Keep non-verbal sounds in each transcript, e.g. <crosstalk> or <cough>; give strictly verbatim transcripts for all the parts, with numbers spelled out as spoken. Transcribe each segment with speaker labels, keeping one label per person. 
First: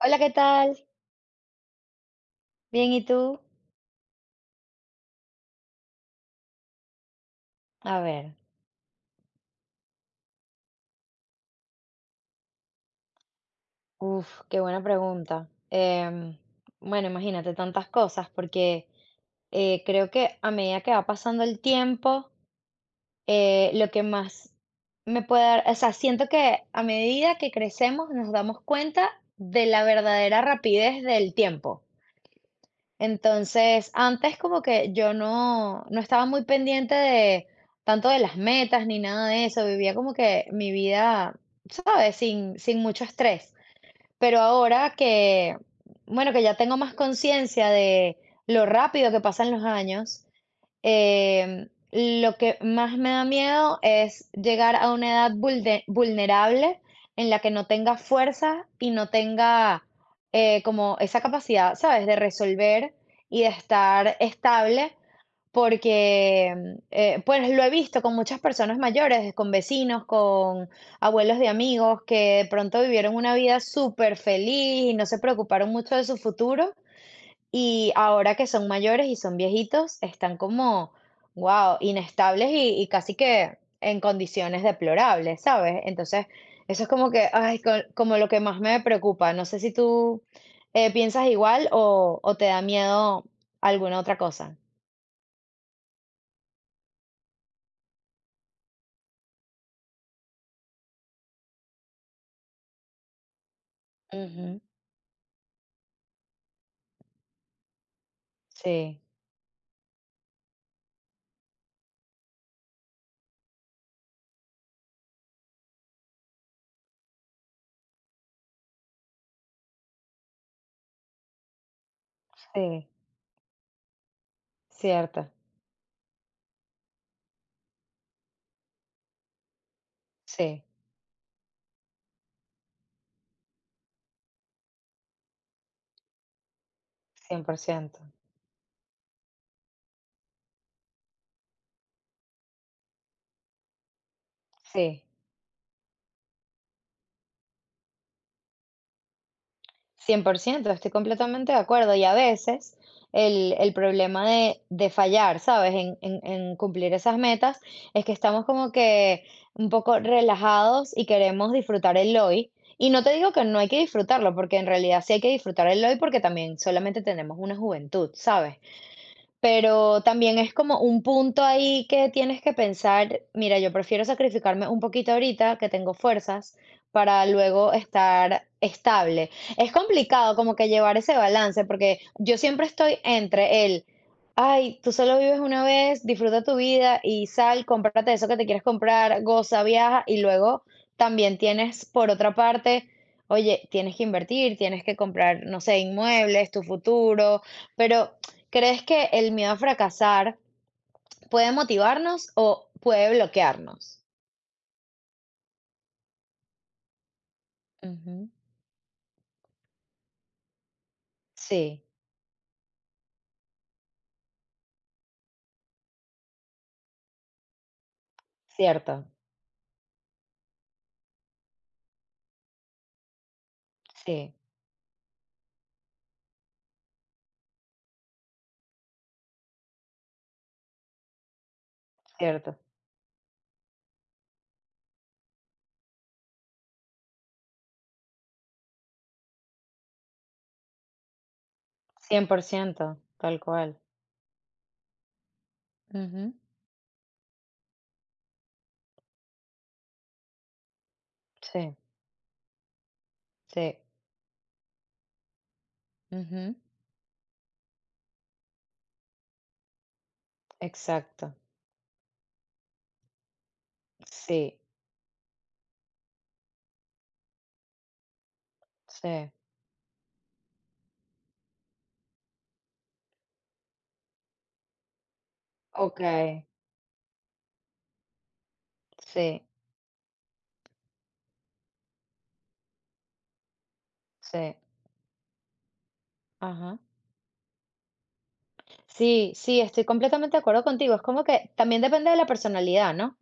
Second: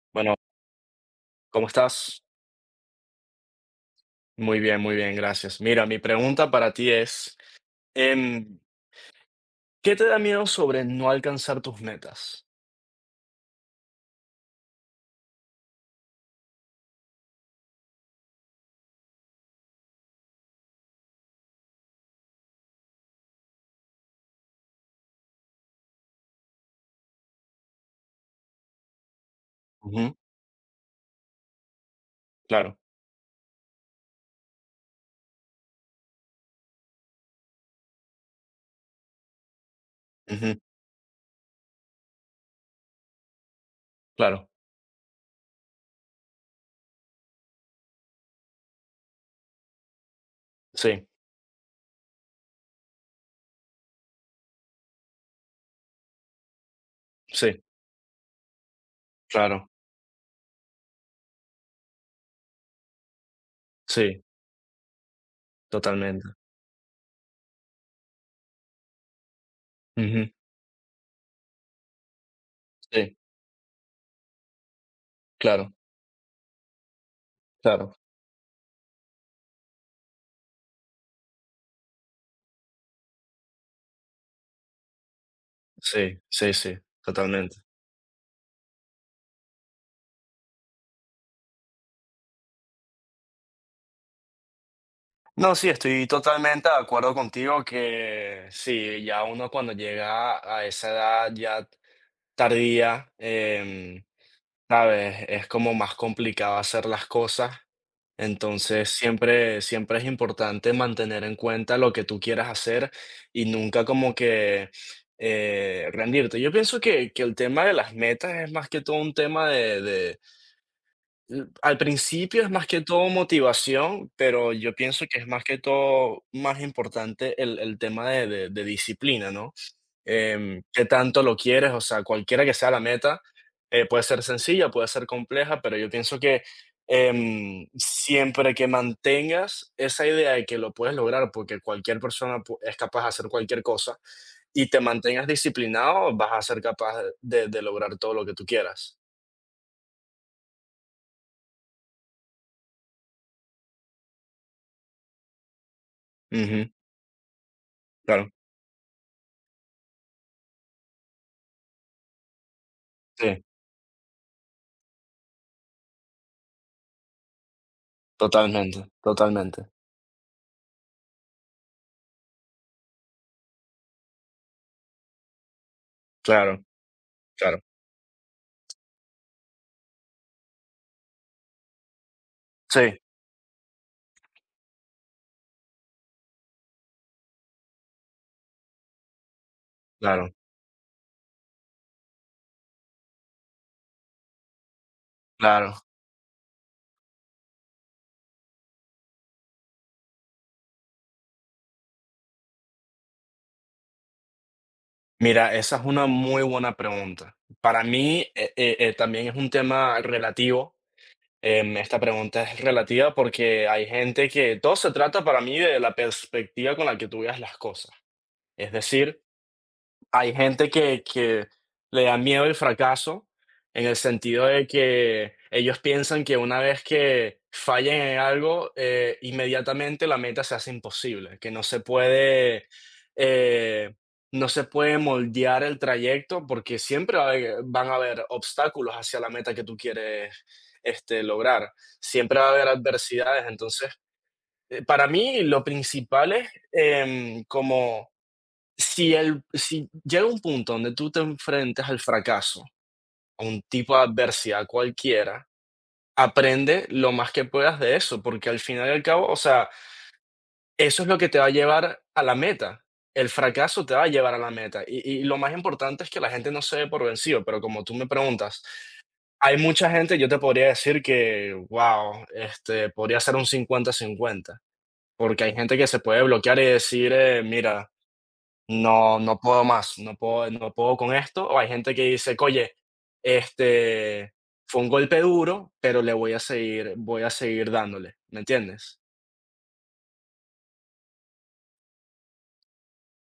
Speaker 1: Hola, ¿qué
Speaker 2: Bueno,
Speaker 1: tal?
Speaker 2: ¿cómo estás?
Speaker 1: Bien, ¿y tú?
Speaker 2: Muy bien, muy bien, gracias. Mira, mi pregunta para ti es,
Speaker 1: A ver,
Speaker 2: em, ¿qué te da miedo sobre no alcanzar tus metas?
Speaker 1: uf, qué buena pregunta. Em, bueno, imagínate tantas cosas, porque eh, creo que a medida que va pasando el tiempo, eh, lo que más me puede dar, o sea, siento que a medida que crecemos nos damos cuenta de la
Speaker 2: Ujú,
Speaker 1: verdadera rapidez del tiempo.
Speaker 2: claro,
Speaker 1: Entonces, antes como que yo no, no estaba muy pendiente de tanto de las metas ni nada de eso, vivía como que
Speaker 2: ujú,
Speaker 1: mi vida, ¿sabes? Sin, sin mucho estrés. Pero
Speaker 2: claro,
Speaker 1: ahora que, bueno, que ya tengo más conciencia de lo rápido que pasan los años.
Speaker 2: sí,
Speaker 1: Em, lo que más me da miedo es llegar a una edad vulde- vulnerable en la que
Speaker 2: sí,
Speaker 1: no tenga fuerza y no
Speaker 2: claro,
Speaker 1: tenga eh, como esa capacidad, ¿sabes?, de resolver y de estar
Speaker 2: sí,
Speaker 1: estable,
Speaker 2: totalmente.
Speaker 1: porque mm, eh, pues lo he visto con muchas personas mayores, con vecinos,
Speaker 2: Ujú,
Speaker 1: con abuelos de amigos que de pronto vivieron
Speaker 2: sí,
Speaker 1: una vida súper feliz y no se preocuparon
Speaker 2: claro,
Speaker 1: mucho de su futuro y
Speaker 2: claro,
Speaker 1: ahora que son mayores y son viejitos, están como, wow, inestables y, y casi que en condiciones deplorables, ¿sabes?
Speaker 2: sí,
Speaker 1: Entonces,
Speaker 2: sí, sí,
Speaker 1: eso es como que,
Speaker 2: totalmente.
Speaker 1: ay, co- como lo que más me preocupa. No sé si tú eh, piensas igual o, o te da miedo alguna otra cosa.
Speaker 2: No, sí, estoy totalmente de acuerdo contigo que sí, ya uno cuando llega a esa edad ya tardía. em,
Speaker 1: Ujú,
Speaker 2: ¿Sabes? Es como más complicado hacer las cosas. Entonces,
Speaker 1: sí,
Speaker 2: siempre, siempre es importante mantener en cuenta lo que tú quieras hacer y nunca como que eh, rendirte. Yo pienso que, que el tema de las metas es más que todo un tema. De, de- Mm, al principio es más que
Speaker 1: sí,
Speaker 2: todo motivación, pero yo pienso que es
Speaker 1: cierto.
Speaker 2: más que todo más importante el el tema de de de disciplina, ¿no? Em,
Speaker 1: Sí,
Speaker 2: qué tanto lo quieres, o sea, cualquiera que sea la meta, eh, puede ser sencilla, puede ser compleja, pero yo pienso que,
Speaker 1: cien por
Speaker 2: em,
Speaker 1: ciento
Speaker 2: siempre que mantengas esa idea de que lo puedes lograr, porque cualquier persona pu es capaz de hacer cualquier cosa, y te
Speaker 1: Sí,
Speaker 2: mantengas disciplinado, vas a ser capaz de de lograr todo lo que tú quieras.
Speaker 1: cien por ciento estoy completamente de acuerdo. Y a veces el, el problema de, de fallar, ¿sabes? En, en- en
Speaker 2: Ujú,
Speaker 1: cumplir esas metas es que
Speaker 2: claro,
Speaker 1: estamos como que un poco relajados y queremos disfrutar el hoy. Y no te digo
Speaker 2: sí.
Speaker 1: que no hay que disfrutarlo, porque en realidad sí hay que disfrutar el hoy porque también solamente tenemos una juventud, ¿sabes?
Speaker 2: Totalmente, totalmente.
Speaker 1: Pero también es como un punto ahí que tienes que pensar, mira, yo prefiero sacrificarme un poquito ahorita que tengo fuerzas
Speaker 2: Claro,
Speaker 1: para
Speaker 2: claro.
Speaker 1: luego estar estable. Es complicado como que llevar ese balance porque yo siempre
Speaker 2: Sí,
Speaker 1: estoy entre el, ay, tú solo vives una vez, disfruta tu vida y sal, cómprate eso que te quieres comprar, goza, viaja y
Speaker 2: claro,
Speaker 1: luego también tienes por otra parte, oye, tienes que invertir, tienes que comprar, no
Speaker 2: claro.
Speaker 1: sé, inmuebles, tu futuro, pero ¿crees que el miedo a fracasar puede motivarnos o puede bloquearnos?
Speaker 2: Mira, esa es una muy buena pregunta. Para mí,
Speaker 1: Ujú.
Speaker 2: eh eh eh, también es un tema relativo. Em,
Speaker 1: Sí,
Speaker 2: esta pregunta es relativa porque hay gente que todo se trata para mí de la perspectiva con la que tú veas las cosas. Es
Speaker 1: cierto,
Speaker 2: decir, hay gente que, que le da miedo el fracaso en el
Speaker 1: sí,
Speaker 2: sentido de que ellos piensan que una vez que fallen en algo, eh, inmediatamente la meta se hace imposible, que no se
Speaker 1: cierto.
Speaker 2: puede, eh, no se puede moldear el trayecto porque siempre va a haber- van a haber obstáculos hacia la meta que tú quieres este, lograr,
Speaker 1: Cien
Speaker 2: siempre
Speaker 1: por
Speaker 2: va a haber
Speaker 1: ciento, tal
Speaker 2: adversidades,
Speaker 1: cual.
Speaker 2: entonces. eh, Para mí lo principal
Speaker 1: Ujú.
Speaker 2: es em, como si el si llega un punto donde tú te
Speaker 1: Sí,
Speaker 2: enfrentas al fracaso, a un
Speaker 1: sí.
Speaker 2: tipo de adversidad cualquiera,
Speaker 1: Ujú.
Speaker 2: aprende lo más que puedas de eso, porque al final y al cabo, o sea, eso es lo que
Speaker 1: Exacto.
Speaker 2: te va a llevar a la meta. El fracaso te va a llevar a la
Speaker 1: Sí,
Speaker 2: meta. Y y lo más importante es que la gente no se dé por vencido, pero como tú me preguntas,
Speaker 1: sí.
Speaker 2: hay mucha gente, yo te podría decir que, wow, este, podría ser un cincuenta cincuenta porque hay gente que se puede
Speaker 1: Okey.
Speaker 2: bloquear y decir, eh, mira. No, no
Speaker 1: Sí,
Speaker 2: puedo más, no puedo no puedo con esto. O hay gente que dice: "Oye, este,
Speaker 1: sí.
Speaker 2: fue un golpe duro, pero le voy a
Speaker 1: Ajá.
Speaker 2: seguir voy a seguir dándole", ¿me entiendes?
Speaker 1: Sí, sí, estoy completamente de acuerdo contigo. Es como que también depende de la personalidad, ¿no?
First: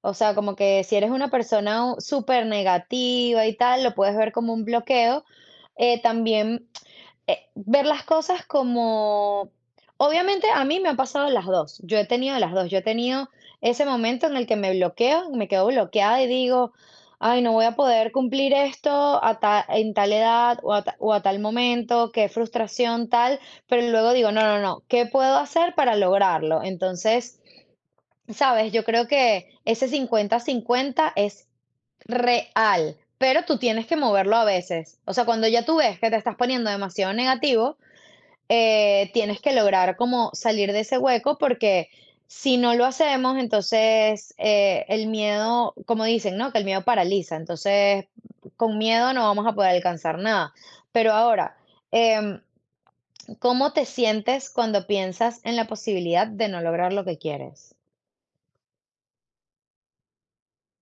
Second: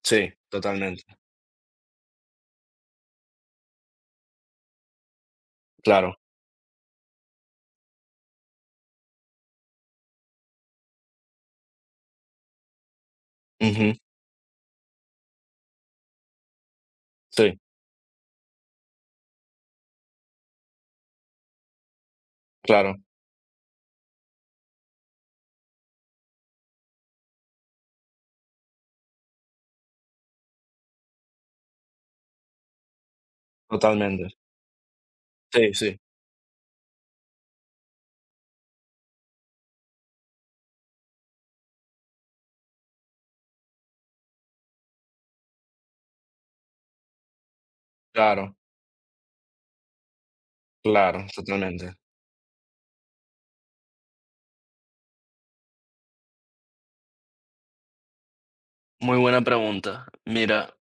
Speaker 1: O
Speaker 2: Sí,
Speaker 1: sea, como que si
Speaker 2: totalmente,
Speaker 1: eres una persona u- súper negativa y tal, lo puedes ver como un bloqueo. Eh,
Speaker 2: claro.
Speaker 1: también eh, ver las cosas como... Obviamente a mí me han pasado las dos. Yo he tenido las dos. Yo he tenido ese
Speaker 2: Ujú.
Speaker 1: momento en el que me bloqueo, me quedo bloqueada y digo, ay, no
Speaker 2: Sí,
Speaker 1: voy a poder cumplir esto a ta- en tal edad o a, ta- o a tal momento, qué
Speaker 2: claro,
Speaker 1: frustración tal, pero luego digo, no, no, no, ¿qué puedo hacer para lograrlo? Entonces, sabes, yo creo que ese cincuenta-cincuenta es real, pero tú tienes que moverlo
Speaker 2: totalmente.
Speaker 1: a veces. O sea, cuando ya
Speaker 2: Sí,
Speaker 1: tú ves
Speaker 2: sí,
Speaker 1: que te estás poniendo demasiado negativo, eh, tienes que lograr como salir de ese hueco porque si no lo hacemos, entonces eh, el miedo, como dicen, ¿no? Que el miedo paraliza. Entonces,
Speaker 2: claro,
Speaker 1: con miedo no vamos a poder alcanzar nada. Pero
Speaker 2: claro,
Speaker 1: ahora,
Speaker 2: totalmente.
Speaker 1: em, ¿cómo te sientes cuando piensas en la posibilidad de no lograr lo que quieres?
Speaker 2: Muy buena pregunta. Mira,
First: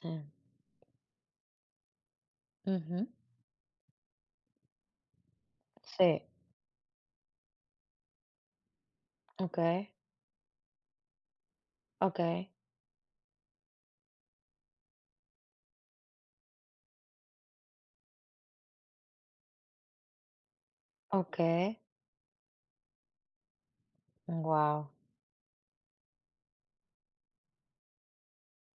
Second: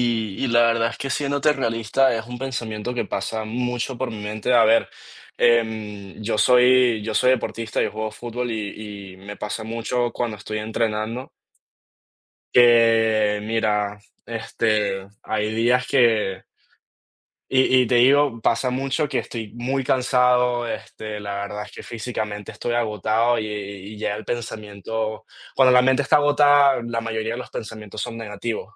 Speaker 1: Sí.
Speaker 2: y la verdad es que siéndote realista es un pensamiento que
Speaker 1: Ujú.
Speaker 2: pasa mucho por mi mente. A ver, em,
Speaker 1: Sí,
Speaker 2: yo soy, yo soy deportista, yo juego fútbol y, y me pasa
Speaker 1: okey,
Speaker 2: mucho cuando estoy entrenando
Speaker 1: okey,
Speaker 2: que, mira, este, hay días que, y, y te digo, pasa mucho que estoy muy cansado, este, la verdad es
Speaker 1: okey.
Speaker 2: que físicamente estoy agotado y, y ya el
Speaker 1: Wow.
Speaker 2: pensamiento, cuando la mente está agotada, la mayoría de los pensamientos son negativos.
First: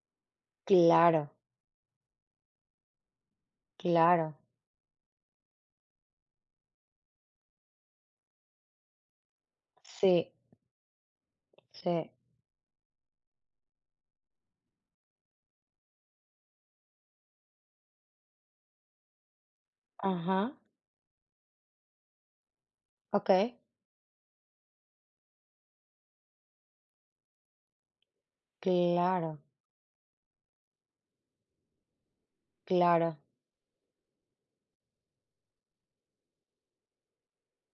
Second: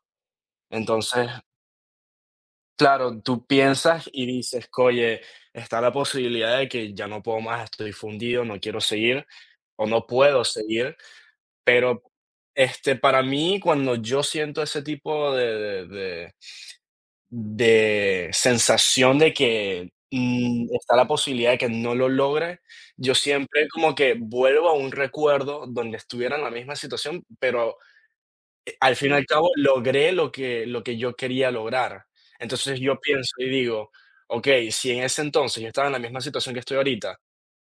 Speaker 2: Entonces,
Speaker 1: Claro,
Speaker 2: claro, tú piensas y
Speaker 1: claro.
Speaker 2: dices: "Oye, está la posibilidad de que ya no puedo más, estoy fundido, no quiero seguir o no
Speaker 1: Sí,
Speaker 2: puedo seguir", pero,
Speaker 1: sí.
Speaker 2: este, para mí, cuando yo siento ese tipo de de de de sensación de que,
Speaker 1: Ajá.
Speaker 2: mm, está la posibilidad de que no lo logre, yo
Speaker 1: Okey.
Speaker 2: siempre como que vuelvo a un recuerdo donde estuviera en la misma situación, pero al fin y al
Speaker 1: Claro,
Speaker 2: cabo, logré lo que lo que yo quería lograr. Entonces, yo
Speaker 1: claro.
Speaker 2: pienso y digo: "Okey, si en ese entonces yo estaba en la misma situación que estoy ahorita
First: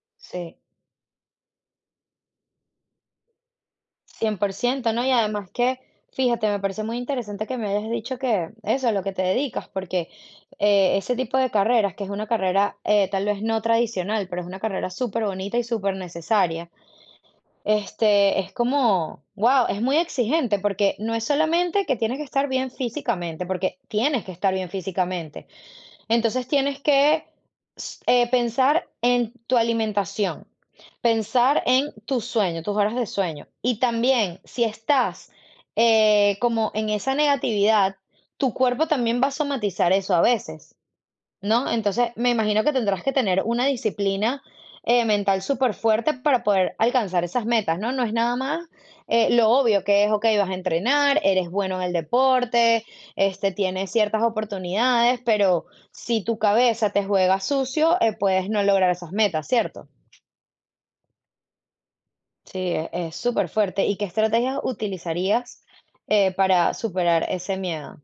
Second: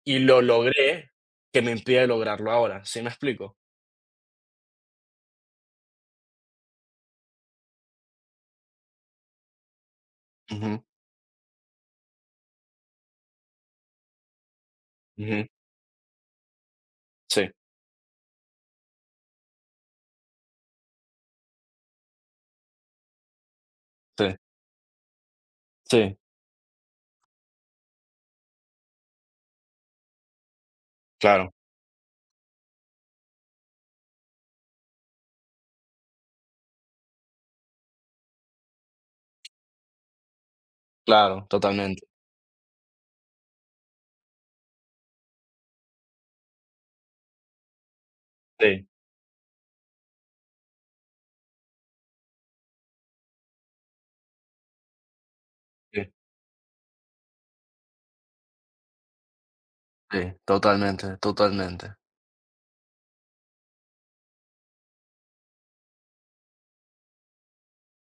Speaker 2: y lo
Speaker 1: Sí,
Speaker 2: logré, ¿qué me impide lograrlo ahora?", ¿sí me explico?
Speaker 1: cien por ciento, ¿no? Y además que, fíjate, me parece muy interesante que me hayas dicho que eso, a lo que te dedicas, porque,
Speaker 2: Ujú,
Speaker 1: eh, ese tipo de carreras, que es una carrera, eh, tal vez no tradicional, pero es una carrera súper
Speaker 2: ujú.
Speaker 1: bonita y súper necesaria.
Speaker 2: Sí,
Speaker 1: Este, es como, wow, es muy exigente porque no es solamente que tienes que estar bien físicamente, porque tienes que
Speaker 2: sí,
Speaker 1: estar bien físicamente.
Speaker 2: sí,
Speaker 1: Entonces tienes que s- eh, pensar en tu alimentación,
Speaker 2: claro,
Speaker 1: pensar en tu sueño, tus horas de sueño. Y también si estás eh, como en esa negatividad, tu cuerpo también va a somatizar eso a veces.
Speaker 2: claro,
Speaker 1: ¿No?
Speaker 2: totalmente.
Speaker 1: Entonces, me imagino que tendrás que tener una disciplina eh, mental súper fuerte para poder alcanzar esas metas, ¿no? No es nada más
Speaker 2: Sí,
Speaker 1: eh, lo obvio que es, ok, vas a entrenar, eres bueno en el deporte, este, tienes ciertas oportunidades, pero
Speaker 2: sí,
Speaker 1: si tu cabeza te juega sucio, eh, puedes no lograr esas metas, ¿cierto?
Speaker 2: sí, totalmente, totalmente.
Speaker 1: Sí, es es súper fuerte. ¿Y qué estrategias utilizarías eh, para superar ese miedo?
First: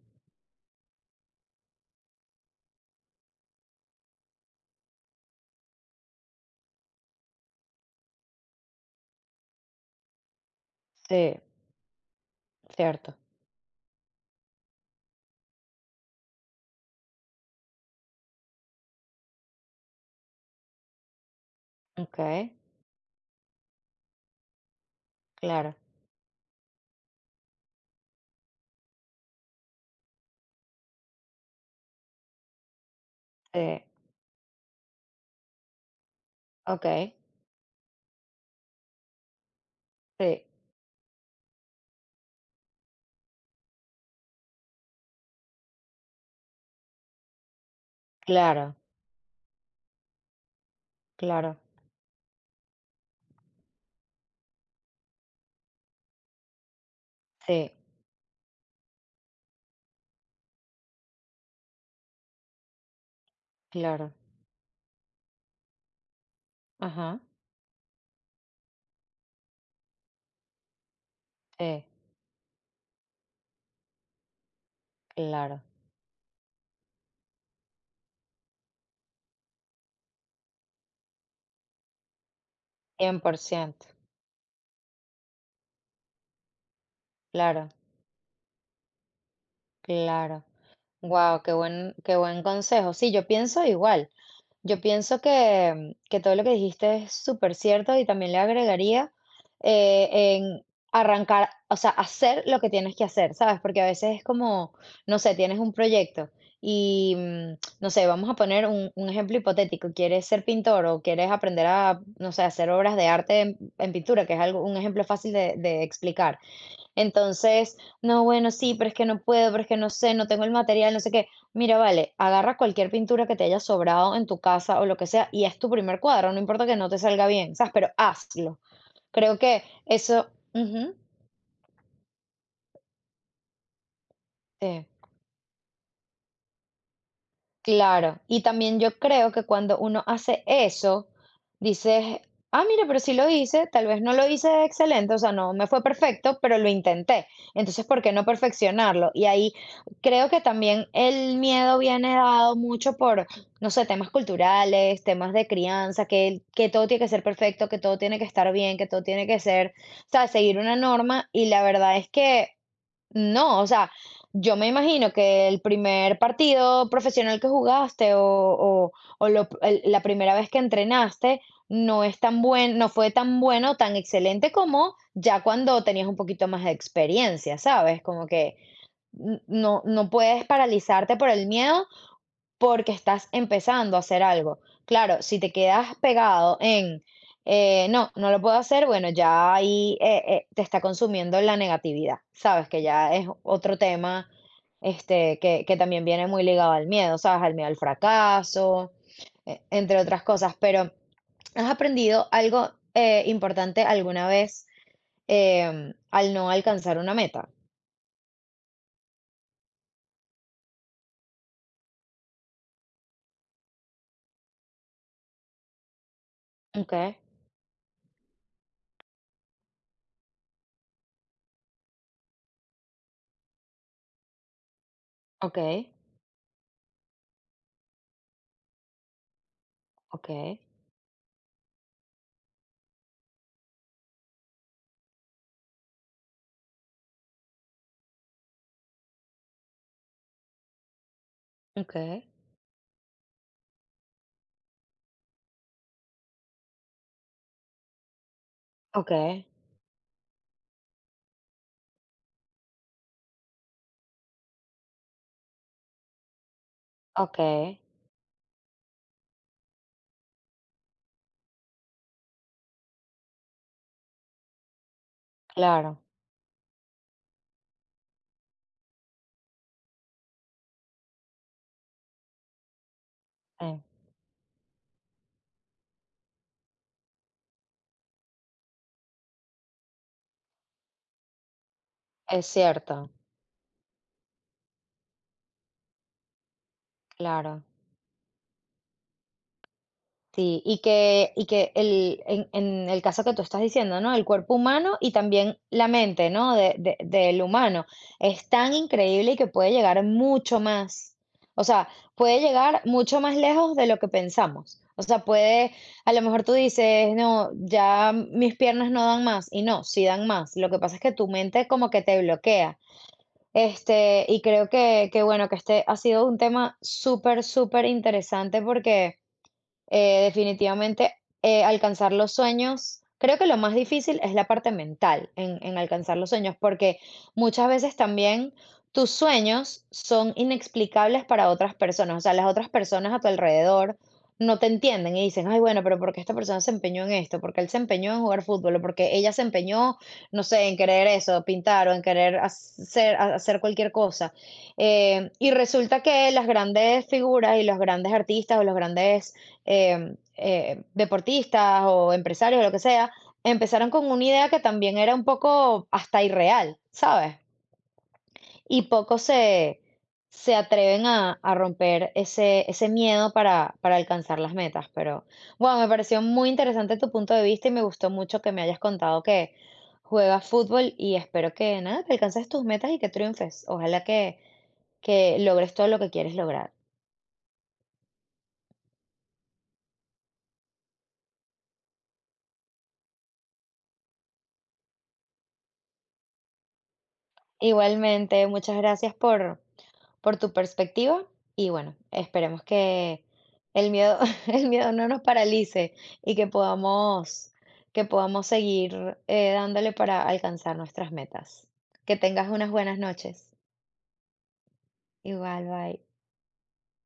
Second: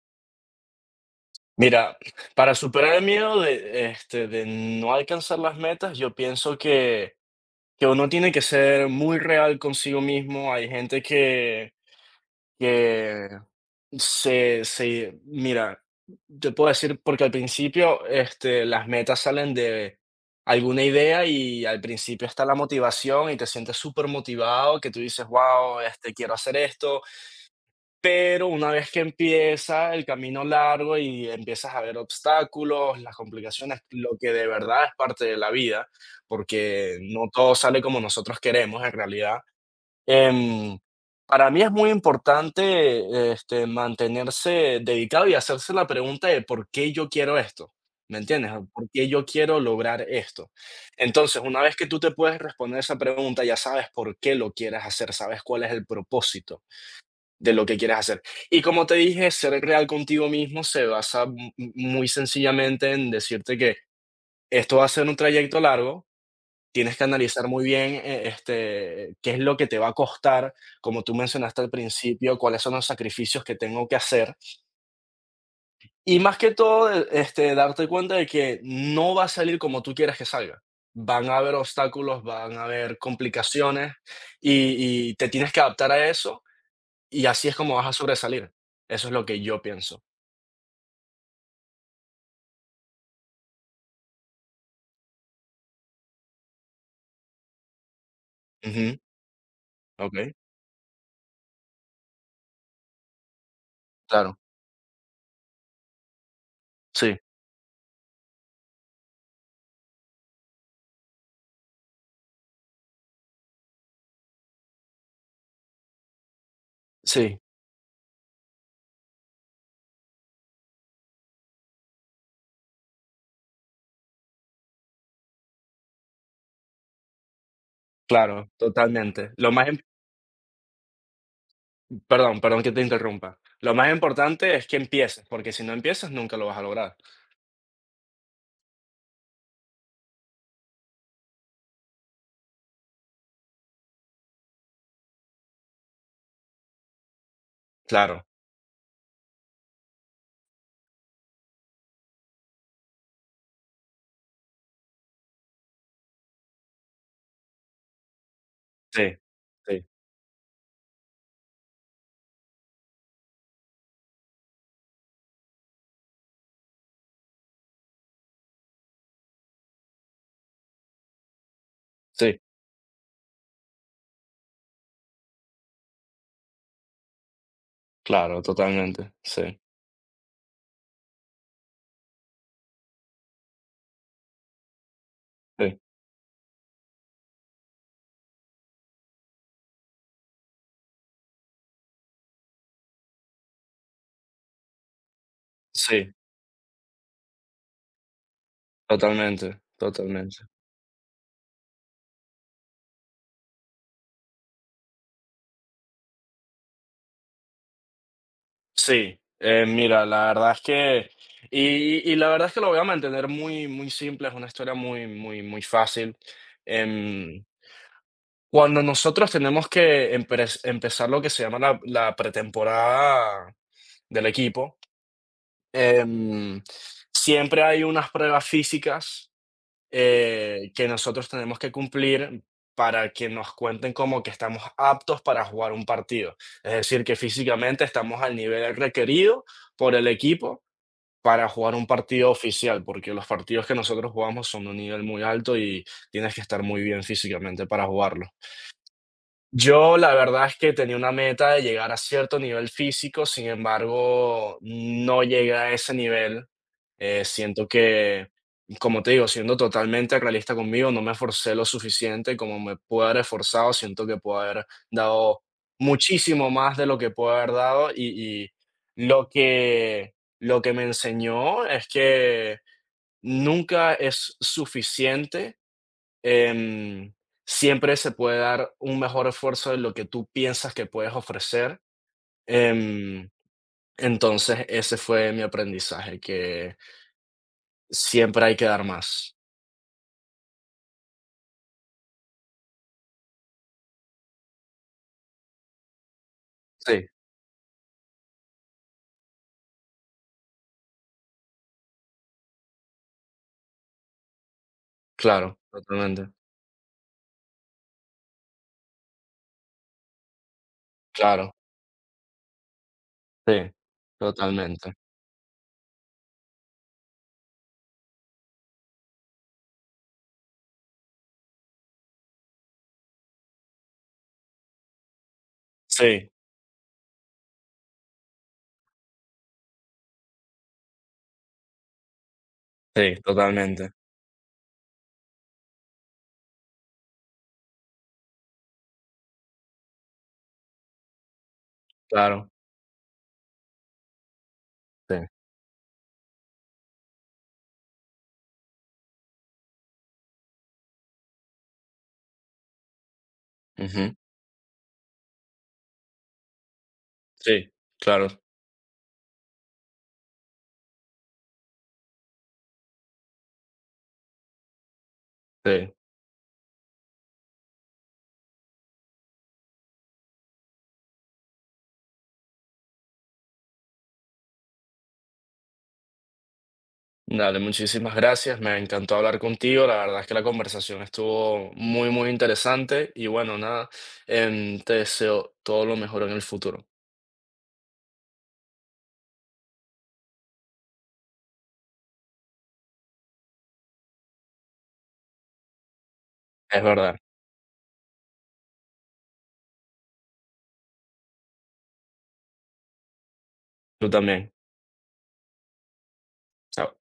Speaker 2: Mira, para superar el miedo de, este, de no alcanzar las metas, yo pienso que que uno tiene que ser muy real consigo mismo. Hay gente
Speaker 1: Sí,
Speaker 2: que
Speaker 1: cierto.
Speaker 2: Que se se mira, yo puedo decir, porque al principio, este, las metas salen de alguna idea y al
Speaker 1: Ok,
Speaker 2: principio está la motivación y te sientes súper motivado que tú dices:
Speaker 1: claro.
Speaker 2: "Guau, este, quiero hacer esto", pero una vez que empieza el camino largo y empiezas a ver obstáculos, las complicaciones,
Speaker 1: Sí,
Speaker 2: lo que de verdad es parte de la vida,
Speaker 1: ok,
Speaker 2: porque no todo sale como nosotros queremos en realidad.
Speaker 1: sí,
Speaker 2: Em, para mí es muy importante, este, mantenerse dedicado y hacerse la pregunta de por qué yo quiero esto, ¿me entiendes? O
Speaker 1: claro.
Speaker 2: ¿por qué yo quiero lograr esto? Entonces,
Speaker 1: Claro,
Speaker 2: una vez que tú te puedes responder esa pregunta, ya sabes por qué lo quieres hacer, sabes cuál es el propósito de lo
Speaker 1: sí,
Speaker 2: que quieres hacer. Y como te dije, ser real contigo mismo se basa mu- mu- muy sencillamente en decirte que
Speaker 1: claro,
Speaker 2: esto va a ser un trayecto largo. Tienes que
Speaker 1: ajá,
Speaker 2: analizar muy bien, eh, este, qué es lo que te va a costar, como tú mencionaste al
Speaker 1: sí,
Speaker 2: principio, cuáles son los sacrificios que tengo que hacer.
Speaker 1: claro,
Speaker 2: Y más que todo, eh, este, darte cuenta de que no va a salir como tú quieres que salga. Van a haber obstáculos, van a haber
Speaker 1: cien por ciento,
Speaker 2: complicaciones y y te tienes que adaptar a eso, y así es
Speaker 1: claro,
Speaker 2: como vas a sobresalir. Eso es lo que yo pienso.
Speaker 1: claro. Wow, qué buen, qué buen consejo. Sí, yo pienso igual. Yo pienso que, que todo lo que dijiste es súper cierto y también le
Speaker 2: Ujú,
Speaker 1: agregaría eh,
Speaker 2: okey,
Speaker 1: en arrancar, o sea, hacer lo que tienes que hacer, ¿sabes? Porque a veces es
Speaker 2: claro.
Speaker 1: como, no sé, tienes un proyecto y,
Speaker 2: Sí,
Speaker 1: mm, no sé, vamos a poner un, un ejemplo hipotético, quieres ser pintor o quieres aprender a, no sé, hacer obras de arte en, en pintura, que es algo, un ejemplo fácil de de explicar.
Speaker 2: sí,
Speaker 1: Entonces, no, bueno, sí, pero es que no puedo, pero es que no sé, no tengo el material, no sé qué. Mira, vale, agarra cualquier pintura que te haya sobrado en tu casa o lo que sea y haz tu primer cuadro, no importa que no te salga bien, ¿sabes? Pero
Speaker 2: claro,
Speaker 1: hazlo.
Speaker 2: totalmente.
Speaker 1: Creo
Speaker 2: Lo
Speaker 1: que
Speaker 2: más
Speaker 1: eso, ujú,
Speaker 2: Perdón, perdón que te interrumpa. Lo más importante es que
Speaker 1: sí.
Speaker 2: empieces, porque si no empiezas nunca lo vas a lograr.
Speaker 1: Claro, y también yo creo que cuando uno hace eso, dices, ah, mira, pero sí lo hice, tal vez no lo hice excelente, o sea, no me fue perfecto, pero lo intenté. Entonces, ¿por qué
Speaker 2: Claro,
Speaker 1: no perfeccionarlo? Y ahí creo que también el miedo viene dado mucho por, no sé, temas culturales, temas de crianza, que, que todo tiene que ser perfecto, que todo tiene que estar bien, que
Speaker 2: sí,
Speaker 1: todo tiene que ser,
Speaker 2: sí,
Speaker 1: o sea, seguir una norma. Y la verdad es que no, o sea, yo me imagino que el primer partido profesional que jugaste o, o- o lo- el- la primera vez que entrenaste no es
Speaker 2: sí,
Speaker 1: tan buen, no fue tan bueno, tan excelente como ya cuando tenías un poquito más de experiencia, ¿sabes? Como
Speaker 2: claro,
Speaker 1: que
Speaker 2: totalmente,
Speaker 1: n-
Speaker 2: sí,
Speaker 1: no, no puedes paralizarte por el miedo porque estás empezando a hacer algo. Claro, si te
Speaker 2: sí,
Speaker 1: quedas pegado en, eh, no, no lo puedo hacer, bueno, ya ahí eh, eh, te está consumiendo la negatividad, ¿sabes? Que ya es otro tema este, que, que también
Speaker 2: sí,
Speaker 1: viene muy ligado al miedo, ¿sabes? Al miedo al fracaso, eh,
Speaker 2: totalmente,
Speaker 1: entre otras
Speaker 2: totalmente.
Speaker 1: cosas. Pero, ¿has aprendido algo eh, importante alguna vez em, al no alcanzar una meta?
Speaker 2: Sí, eh, mira, la verdad es que y y la verdad es que lo voy a mantener muy muy simple, es una historia muy muy muy fácil.
Speaker 1: Ok,
Speaker 2: Em, Cuando nosotros tenemos que empres empezar lo que se llama la la pretemporada del equipo.
Speaker 1: ok,
Speaker 2: Em, Siempre hay unas pruebas físicas,
Speaker 1: ok,
Speaker 2: eh, que nosotros tenemos que cumplir para que nos cuenten como que estamos aptos para jugar un partido. Es decir, que físicamente estamos al nivel requerido por el equipo para jugar un
Speaker 1: ok,
Speaker 2: partido oficial, porque los partidos que nosotros jugamos son de un nivel muy alto y tienes que estar muy bien físicamente para jugarlo.
Speaker 1: ok,
Speaker 2: Yo la verdad es que tenía una meta de llegar a cierto nivel físico, sin embargo, no llegué a ese nivel. Eh,
Speaker 1: ok,
Speaker 2: siento que, como te digo, siendo totalmente realista conmigo, no me esforcé lo suficiente como me pude haber esforzado. Siento que puedo haber dado
Speaker 1: claro.
Speaker 2: muchísimo más de lo que puedo haber dado y, y lo que, lo que me enseñó es que
Speaker 1: Eh,
Speaker 2: nunca es suficiente. em, Siempre se puede dar un mejor esfuerzo de lo que tú piensas que puedes ofrecer.
Speaker 1: es cierto,
Speaker 2: Em, entonces, ese fue mi aprendizaje, que
Speaker 1: claro.
Speaker 2: siempre hay que dar más.
Speaker 1: Sí, y que, y que el, en, en el caso que tú estás diciendo, ¿no? El cuerpo humano y también la mente, ¿no? De, de-
Speaker 2: Sí,
Speaker 1: del humano. Es tan increíble y que puede llegar mucho más. O sea, puede llegar mucho más lejos de lo que pensamos. O sea,
Speaker 2: claro,
Speaker 1: puede, a lo
Speaker 2: totalmente.
Speaker 1: mejor tú dices, no, ya mis piernas no dan más. Y no, sí dan más. Lo que pasa es que tu
Speaker 2: Claro,
Speaker 1: mente como que te bloquea.
Speaker 2: sí,
Speaker 1: Este, y creo
Speaker 2: totalmente.
Speaker 1: que, que bueno, que este ha sido un tema súper, súper interesante porque eh, definitivamente, eh, alcanzar los sueños, creo que lo más difícil es la parte mental en, en alcanzar los
Speaker 2: Sí,
Speaker 1: sueños, porque muchas veces también tus sueños son inexplicables para otras personas, o sea, las otras personas
Speaker 2: sí,
Speaker 1: a tu
Speaker 2: totalmente.
Speaker 1: alrededor no te entienden y dicen, ay, bueno, pero ¿por qué esta persona se empeñó en esto? ¿Por qué él se empeñó en jugar fútbol? ¿O porque ella se empeñó, no sé, en querer eso, pintar o en querer
Speaker 2: Claro,
Speaker 1: hacer, ha- hacer cualquier cosa?
Speaker 2: sí.
Speaker 1: Eh, y resulta que las grandes figuras y los grandes artistas o los grandes eh, eh, deportistas o empresarios o lo que sea, empezaron con
Speaker 2: Ujú,
Speaker 1: una idea que también era un poco hasta irreal, ¿sabes?
Speaker 2: sí, claro,
Speaker 1: Y pocos se, se atreven a, a romper ese, ese miedo para, para alcanzar las metas. Pero bueno, me
Speaker 2: sí.
Speaker 1: pareció muy interesante tu punto de vista y me gustó mucho que me hayas contado que juegas fútbol y espero que nada, que alcances tus metas y que triunfes. Ojalá que, que logres todo lo que quieres lograr.
Speaker 2: Dale, muchísimas gracias. Me encantó hablar contigo. La verdad es que la conversación estuvo muy, muy interesante. Y bueno, nada, em, te deseo todo lo mejor en el futuro.
Speaker 1: Igualmente, muchas gracias por, por tu perspectiva y bueno, esperemos que el miedo, <laughs> el miedo no nos paralice y que
Speaker 2: Es verdad.
Speaker 1: podamos, que podamos seguir eh, dándole para alcanzar nuestras metas. Que tengas unas buenas noches.
Speaker 2: Tú también.
Speaker 1: Igual, bye.
Speaker 2: Chao.